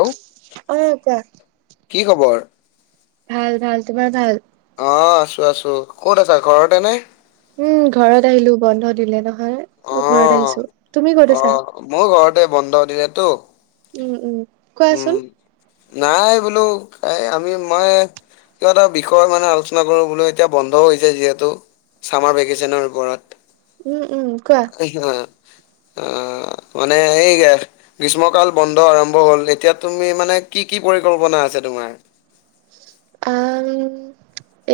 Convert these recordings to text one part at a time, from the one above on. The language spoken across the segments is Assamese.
হেল্ল' অঁ কোৱা! কি খবৰ? ভাল, ভাল! তোমাৰ ভাল? অঁ আছোঁ, আছোঁ! ক'ত আছা, ঘৰতে নে? উম ঘৰত আহিলোঁ, বন্ধ দিলে নহয় ত ঘৰত অ' আহিছোঁ! অ' মউ ঘৰতে, বন্ধ দিলেতো! উম, উম! উম। কোৱাচোন? নাই বোলো এই আমি মই কিবা এটা বিষয় মানে আলোচনা কৰোঁ বোলো, এতিয়া বন্ধ হৈছে যিহেতু! চামাৰ ভেকেশ্যনৰ ওপৰত! উম, উম! কোৱা? অ মানে এই গ্ৰীষ্মকাল বন্ধ আৰম্ভ হ'ল [inaudible] এতিয়া তুমি মানে কি, কি পৰিকল্পনা আছে তোমাৰ? আম উম,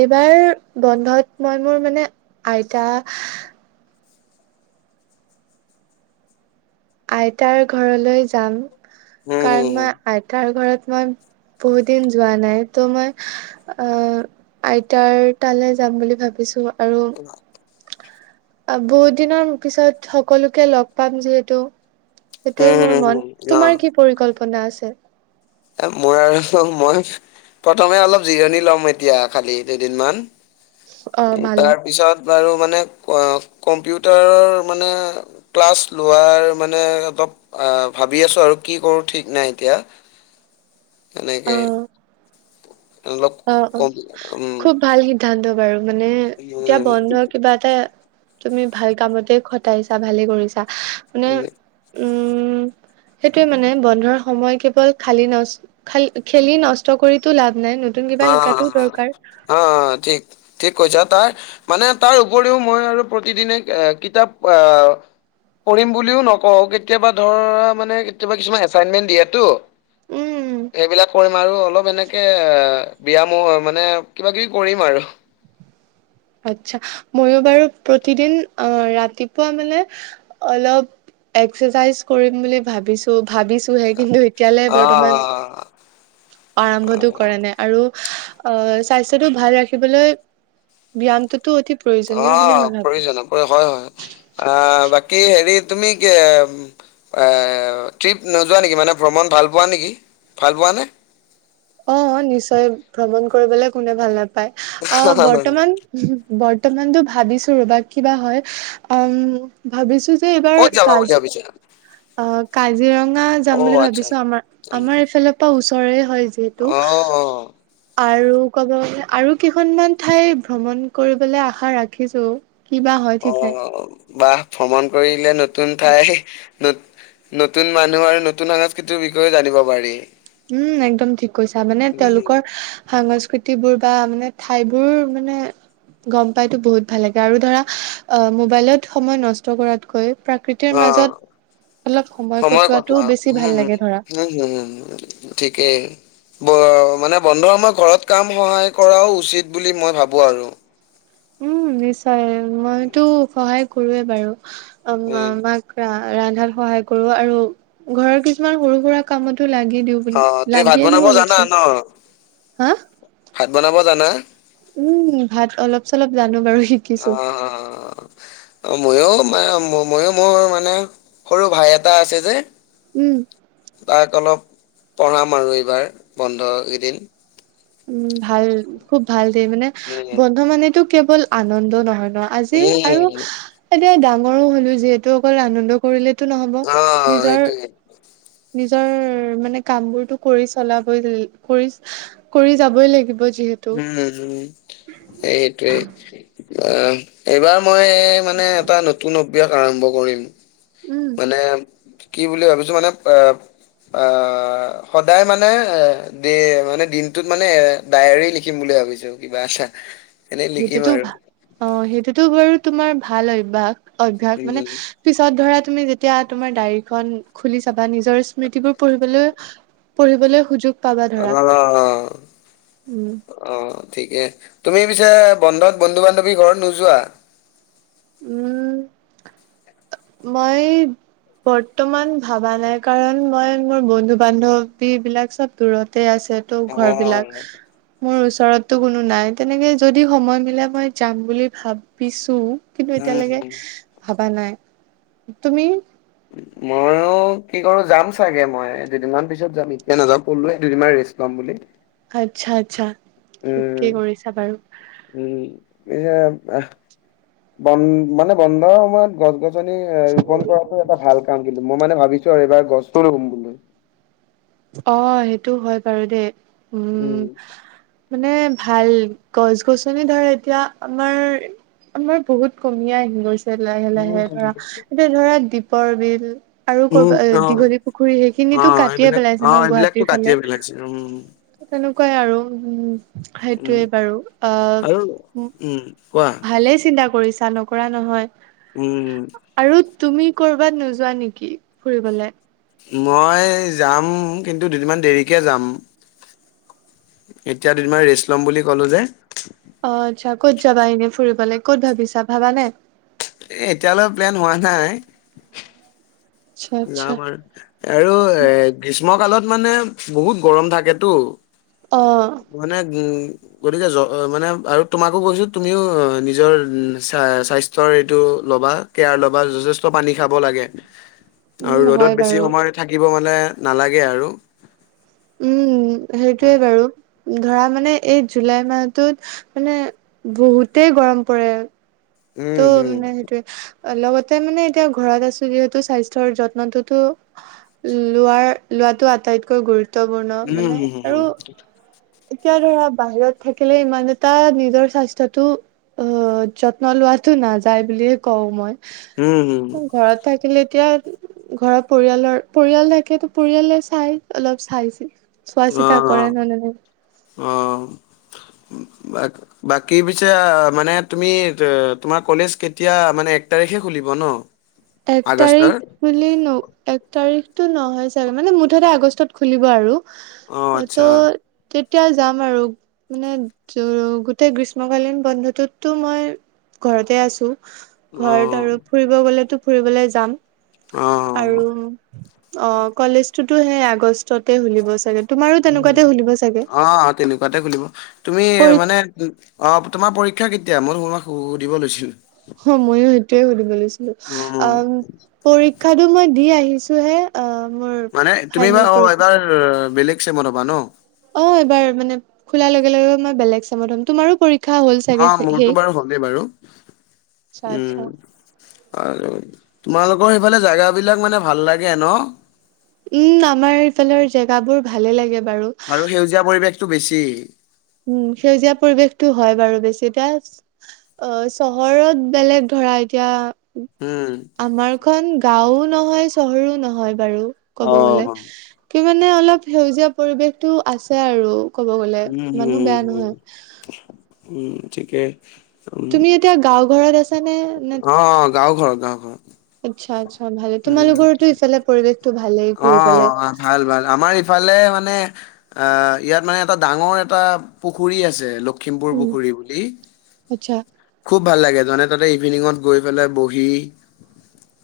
এইবাৰ বন্ধত মই মোৰ মানে আইতা আইতাৰ ঘৰলৈ যাম, উম, হুম, কাৰণ হুম, মই আইতাৰ ঘৰত মই বহুত দিন যোৱা নাই ত' মই আ আইতাৰ তালে যাম বুলি ভাবিছোঁ আৰু আ, বহুত দিনৰ পিছত সকলোকে লগ পাম যিহেতু। সেইটোৱে হুম, মোৰ হুম, মন, হুম, অ'। তোমাৰ কি পৰিকল্পনা আছে? এ, মোৰ আৰু মই প্ৰথমে অলপ জিৰণি লম এতিয়া খালি দুদিনমান। অ উ, ভালে তাৰ পিছত বাৰু মানে আ, কম্পিউটাৰৰ মানে ক্লাছ লোৱাৰ মানে অলপ আ, ভাবি আছো আৰু কি কৰো ঠিক নাই এতিয়া। এনেকে। [unintelligible] অলপ অ', কম অ', উম খুব ভাল সিদ্ধান্ত বাৰু মানে এতিয়া উম বন্ধ কিবা এটা তুমি ভাল কামতে খটাইছা ভালে কৰিছা। মানে উম, উম সেইটোৱে মানে বন্ধৰ সময় কেৱল খালী নচ খাল খেলি নষ্ট কৰিতো লাভ নাই নুত অ', অ', অ', অ', ঠিক। ঠিক কৈছা তাৰ, মানে তাৰ উপৰিও মই আৰু প্ৰতিদিনে আ, কিতাপ আ পঢ়িম বুলিও নকওঁ কেতিয়াবা ধৰা মানে কেতিয়াবা কিছুমান এচাইনমেন্ট দিয়াতো। উম সেইবিলাক কৰিম আৰু অলপ এনেকে এ বিয়ামো মানে কিবা কিবি কৰিম আৰু। আচ্ছা, ময়ো বাৰু প্ৰতিদিন আ, ৰাতিপুৱা মানে অলপ এক্সাৰচাইজ কৰিম বুলি ভাবিছোঁ ভাবিছোঁহে কিন্তু এতিয়ালৈ বৰ্তমান অ', অ'। আৰম্ভটো কৰা না আৰু আ, স্বাস্থ্যটো ভাল ৰাখিবলৈ ব্যামটোতো অতি প্ৰয়োজনীয় বুলি অ' মই ভাবো। প্ৰয়োজন প্ৰ হয় হয়। আ, বাকী হেৰি তুমি কি আ, ট্ৰিপ নোযোৱা নেকি মানে ভ্ৰমণ ভাল পোৱা নেকি ভাল পোৱা নে? অ' নিশ্চয় ভ্ৰমণ কৰিবলৈ কোনে ভাল নাপায়। আ, বৰ্তমান বৰ্তমানতো ভাবিছোঁ ৰ'বা কিবা হয়, আম ভাবিছোঁ যে এইবাৰ ক'ত কজি [inaudible] আ, কাজিৰঙা যাম অ', বুলি আচ্ছা। ভাবিছোঁ আমাৰ, অ', আমাৰ এইফেলে পৰা ওচৰে হয় য যিহেতু। অ', আৰু ক'ব গ'লে আৰু কেইখনমান ঠাই ভ্ৰমণ কৰিবলৈ আশা ৰাখিছোঁ। কিবা হয়। অ' বাহ ভ্ৰমণ কৰিলে নতুন ঠাই নত, নতুন মানুহৰ নতুন সংস্কৃতিৰ বিষয়ে জানিব পাৰি। উম, একদম ঠিক কৈছা মানে উম, তেওঁলোকৰ সাংস্কৃতিবোৰ বা মানে ঠাইবোৰ মানে গম পাইতো বহুত ভাল লাগে আৰু ধৰা আ, মোবাইলত সময় নষ্ট কৰাতকৈ প্ৰাকৃতিৰ অ'। মাজত অলপ সময় কটোৱা কটোৱাটোও বেছি উম হম ভাল লাগে ধৰা। [unintelligible] ঠিকেই। ব, মানে বন্ধ সময়ত ঘৰত কাম সহায় কৰাও উচিত বুলি মই ভাবোঁ আৰু। উম, নিশ্চয় মইতো সহায় কৰোৱে বাৰু, আম উম আমাক ৰা-ৰান্ধাত সহায় কৰোঁ আৰু ঘৰৰ কিছুমান সৰু সুৰা কামতো লাগি দিওঁ। বুলি অ', তুমি ভাত লাগিয়ে দিওঁ বনাব অলপ জানা চলপ ন'? হা ভাত বনাব জানা? উম, ভাত অলপ চলপ জানো বাৰু অ শিকিছোঁ। অ' ময়ো মা ম-ময়ো মোৰ মানে সৰু ভাই এটা আছে যে উম। তাক অলপ পঢ়াম আৰু এইবাৰ বন্ধ কেইদিন। উম, ভাল খুব ভাল দে, মানে উম বন্ধ মানেতো কেৱল আনন্দ নহয় ন'। আজিৰ আৰু উম এতিয়া ডাঙৰো হ'লো যিহেতু অকল আনন্দ কৰিলেতো নহ'ব অ নিজৰ [inaudible] নিজৰ মানে কামবোৰটো কৰি চলাব কৰি কৰি যাবই লাগিব যিহে উম, হু, এইটোৱেই। আ এইবাৰ মই মানে এটা নতুন অভ্যাস আৰম্ভ কৰিম। উম মানে কি বুলি ভাবিছোঁ মানে আহ আ সদায় মানে দে মানে দিনটোত মানে ডায়েৰী লিখিম বুলি ভাবিছো কিবা এটা। এনেই লিখিম সেইটোতো আৰু ভা অ সেইটোতো বাৰু তোমাৰ ভাল অভ্যাস অভ্যাস মানে উম পিছত ধৰা তুমি যেতিয়া তোমাৰ ডায়ৰীখন খুলি চাবা নিজৰ স্মৃতিবোৰ পঢ়িবলৈ পঢ়িবলৈ সুযোগ পাবা অ। ধৰা উম অ ঠিকে। তুমি পিছে বন্ধত বন্ধু-বান্ধৱীৰ ঘৰত নোযোৱা? উম মই বৰ্তমান ভাবা নাই কাৰণ মই মোৰ বন্ধু-বান্ধৱীবিলাক চব দূৰতে আছ আছে ত' অ ঘৰবিলাক। মোৰ ওচৰত টো কোনো নাই তেনেকে যদি সময় মিলে মই যাম বুলি ভাবিছো। কিন্তু এতিয়ালেকে উম ভাবা নাই। তুমি? মইয়ো কি কৰো যাম চাগে মই দুদিনমান পিছত যাম এতিয়া নাযাও ক'লোৱে দুদিনমান ৰেষ্ট ল'ম বুলি। আচ্ছা আচ্ছা। উম। ঠিকেই কৰিছা বাৰু উম, এইয়া আ বন মানে বন্ধ সময়ত গছ-গছ গছনি ৰোপন কৰাটো এটা ভাল কাম কিন্তু। মই মানে ভাবিছো আৰু এইবাৰ গছো ৰুম বুলি। অ সেইটো হয় বাৰু দেই। উম। মানে ভাল গছ-গছনি ধৰা এতিয়া আমাৰ আমাৰ বহুত কমিয়ে আহি গৈছে লাহে লাহে ধৰা। এতিয়া ধৰা দীপৰ বিল আৰু উম, ক'ৰবাত অ', দীঘলী পুখুৰী সেইখিনিটো অ', কাটিয়ে এইবিলাক পেলাইছে অ ন সেইবিলাকটো গুৱাহাটীৰ ফালে কাটিয়ে পেলাইছে উম। তেনেকুৱাই আৰু উম। সেইটোৱে উম বাৰু আহ আৰু উম কোৱা। ভালেই চিন্তা কৰিছা নকৰা নহয়। উম। আৰু তুমি ক'ৰবাত নোযোৱা নিকি ফুৰিবলে? মই যাম কিন্তু দুদিনমান দেৰিকে যাম। এতিয়া দুদিনমান ৰেষ্ট ল'ম বুলি ক'লো যে। অ আচ্ছা ক'ত যাবা ইনে ফুৰিবলে ক'ত ভাবিছা ভাবা নাই? এ এতিয়ালৈ প্লেন হোৱা নাই। আচ্ছা আচ্ছা যাম আৰু আৰু এ গ্ৰীষ্ম কালত মানে বহুত গৰম থাকেতো। অ মানে উম গতিকে জ মানে আৰু তোমাকো কৈছো তুমিও নিজৰ স্বাস্থ্যৰ এইটো ল'বা কেয়াৰ ল'বা যথেষ্ট পানী খাব লাগে। আৰু উম ৰ'দত হয় বেছি বাৰু সময় থাকিব মানে নালাগে আৰু। উম সেইটোৱে উম বাৰু ধৰা মানে এই জুলাই মাহটোত মানে বহুতেই গৰম পৰে। উম ত' হম মানে সেইটোয়ে লগতে মানে এতিয়া ঘৰত আছো যিহেতু স্বাস্থ্যৰ যত্নটোতো লোৱাৰ লোৱাটো আটাইতকৈ গুৰুত্বপূৰ্ণ উম মানে হম হম আৰু হম এতিয়া ধৰা বাহিৰত থাকিলে ইমান এটা নিজৰ স্বাস্থ্যটো অ যত্ন লোৱাটো নাযায় বুলিয়ে কওঁ মই। উম, হম। ঘৰত থাকিলে এতিয়া ঘৰৰ পৰিয়ালৰ, পৰিয়াল থাকিলে তো পৰিয়ালে চাই অলপ চাইছিল অ', অ', অ', বাৰু। বাকী পিছে মানে তুমি ত তোমাৰ কলেজ কেতিয়া মানে এক তাৰিখে খুলিব ন? এক আগষ্টৰ তাৰিখ বুলি এক তাৰিখতটো নহয় চাগে মানে মুঠতে আগষ্টত খুলিব আৰু। অ আচ্ছা ত' তেতিয়া যাম আৰু। মানে গোটেই গ্ৰীষ্মকালীন বন্ধটোতো মই ঘৰতে আছোঁ, অ ঘৰত আৰু ফুৰিব গলেতো ফুৰিবলৈ যাম। অ', অ'। আৰু অ', কলেজতটোতো সেই আগষ্টতে খুলিব চাগে। তোমাৰো উম তেনেকুৱাতে খুলিব চাগে। অ তেনেকুৱাতে খুলিব। তুমি পৰি মানে অ', তোমাৰ পৰীক্ষা কেতিয়া, মই তোমাক সুধিব লৈছিলোঁ? অ', ময়ো সেইটোয়ে সুধিব লৈছিলোঁ। উম অম পৰীক্ষাটো মই দি আহিছোঁ হে। মানে তুমি এইবাৰ অ', এইবাৰ বেলেগ চেমত হবা ন? অ', এইবাৰ মানে খোলাৰ লগে, লগে মই বেলেগ চামত হ'ম। তোমাৰো পৰিক্ষ অ', মোৰতো বাৰু হলেই বাৰু, আচ্ছা আচ্ছা উম। আৰু তোমালোকৰ সেইফালে জেগা বিলাক মানে ভাল লাগে ন? উম, আমাৰ এইফালৰ আৰু জেগাবোৰ ভালে লাগে বাৰু। আৰু সেউজীয়া পৰিৱেশটো বেছি। উম, সেউজীয়া পৰিৱেশটো হয় বাৰু বেছিকে অ, চহৰত বেলেগ ধৰা এতিয়া উম। আমাৰ খন গাও নহয় চহৰো নহয় বাৰু অ ক'ব গলে। কে মানে অলপ সেউজীয়া পৰিৱেশটো আছে আৰু ক'ব গলে। উম ইমানো বেয়া উম, নহয় উম, ঠিকে। উম তুমি এতিয়া গাঁও ঘৰত আছনে নে? অ', গাঁও ঘৰত, গাঁও ঘৰত। আচ্ছা, আচ্ছা ভালে। তোমালোকৰো ইফালে পৰিৱেশতো ভালেই। ঘুৰিবলে অ', ভাল, ভাল আমাৰ ইফালে মানে আ, ইয়াত মানে এটা ডাঙৰ এটা পুখুৰী আছে খিমপুৰ উম পুখুৰী বুলি। আচ্ছা খুব ভাল লাগে যতে-ততে ইভিনিঙত গৈ পেলাই বহি।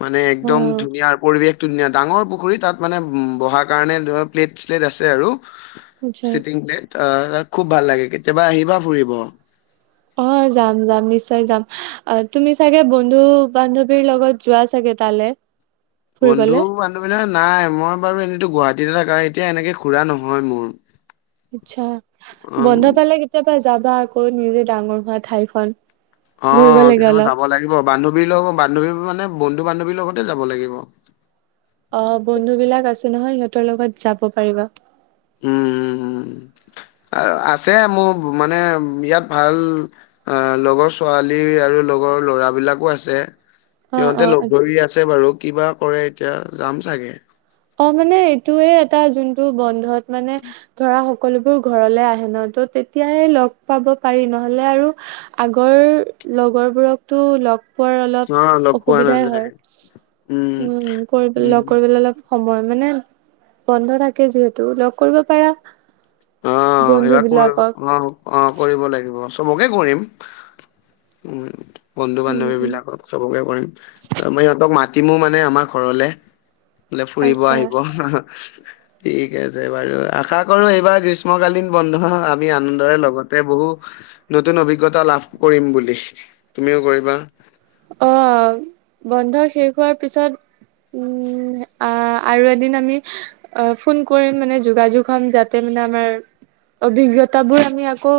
মানে অ একদম ধুনীয়াৰ পৰিৱেশটো ধুনীয়া ডাঙৰ পুখুৰীত তাত মানে উম বহাৰ কাৰণে ধৰ প্লেট-শ্লেট আছে আৰু, আচ্ছা চিটিং প্লেট। অ, খুব ভাল লাগে। কেতিয়াবা আহিবা ফুৰিব। অ', যাম, যাম নিশ্চয় যাম, অ, তুমি চাগে বন্ধু বান্ধৱীৰ লগত যোৱা চাগে তালৈ? [inaudible] বন্ধু বান্ধৱী লগত নাই। মই বাৰু এনেতো গুৱাহাটীত থাকা হয়, এতিয়া এনেকে ঘূৰা নহয় মোৰ। আচ্ছা, অ', বন্ধ পালে কেতিয়াবা যাবা আকৌ নিজে ডাঙৰ হোৱা ঠাইখন। ঘুৰিব অ', লাগে কেতিয়াবা অলপ যাব লাগিব, বান্ধৱীৰ লগত বান্ধৱী মানে বন্ধু বান্ধৱীৰ লগতে যাব লাগিব। অ', বন্ধু বিলাক আছে নহয় সিহঁতৰ লগত যাব পাৰিবা। উম, উম, উম, আছে মোৰ মানে বিৰাট ভাল আঁহ লগৰ ছোৱালী আৰু লগৰ ল'ৰাবিলাকো আছে। অ অ সিহঁতে লগ আচ্ছা ধৰি আছে বাৰু কিবা কৰে এতিয়া যাম চাগে। অ মানে এইটোয়ে এটা যোনটো বন্ধত মানে ধৰা সকলোবোৰ ঘৰলে আহে ন। ত' তেতিয়াই লগ পাব পাৰি ন'হলে আৰু আগৰ লগৰবোৰকটো লগ পোৱাৰ অলপ অ', লগ পোৱা অসুবিধাই হয়। নাযায়। উম, কৰিবলে উম। লগ কৰিবলে অলপ সময় মানে বন্ধ থাকে যিহেতু লগ কৰিব পাৰা [inaudible] বন্ধু বিলাকক অঁ, কৰিব লাগিব। চবকে কৰিম, উম বন্ধু উম বান্ধৱী উম বিলাকক। চবকে কৰিম, মই সিহঁতক মাতিমো মানে আমাৰ ঘৰলে। বোলে ফুৰিব আচ্ছা আহিব ঠিক আছে বাৰু আশা কৰো এইবাৰ গ্ৰীষ্মকালীন বন্ধ এই আনন্দৰে লগতে বহু নতুন অভিজ্ঞতা লাভ কৰিম বুলি তুমিও কৰিবা। অঁ, বন্ধ শেষ হোৱাৰ পিছত, উম, আহ আৰু এদিন আমি অঁ, ফোন কৰিম মানে যোগাযোগ হ'ম যাতে মানে আমাৰ অভিজ্ঞতা বোৰ আমি আকৌ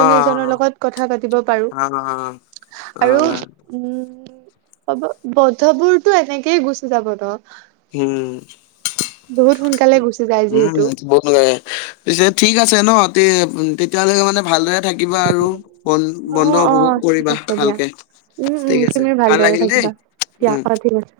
অ সিজনৰ লগত কথা পাতিব পাৰো অ অ অ আৰু উম, হ'ব বন্ধবোৰতো এনেকেই গুচি যাব ত। হম, গুচি যায় উম যিহেতু এইটো বহুত মজা লাগে। পিছে ঠিক আছে ন, তে তেতিয়ালৈকে মানে ভালদৰে থাকিবা আৰু বন অ বন্ধ অ উপভোগ ঠিক কৰিবা আছে দিয়া ভালকে। উম উম ঠিক আছে তুমিও ভাল ভালদৰে লাগিল দেই, থাকিবা দিয়া উম। অ ঠিক আছে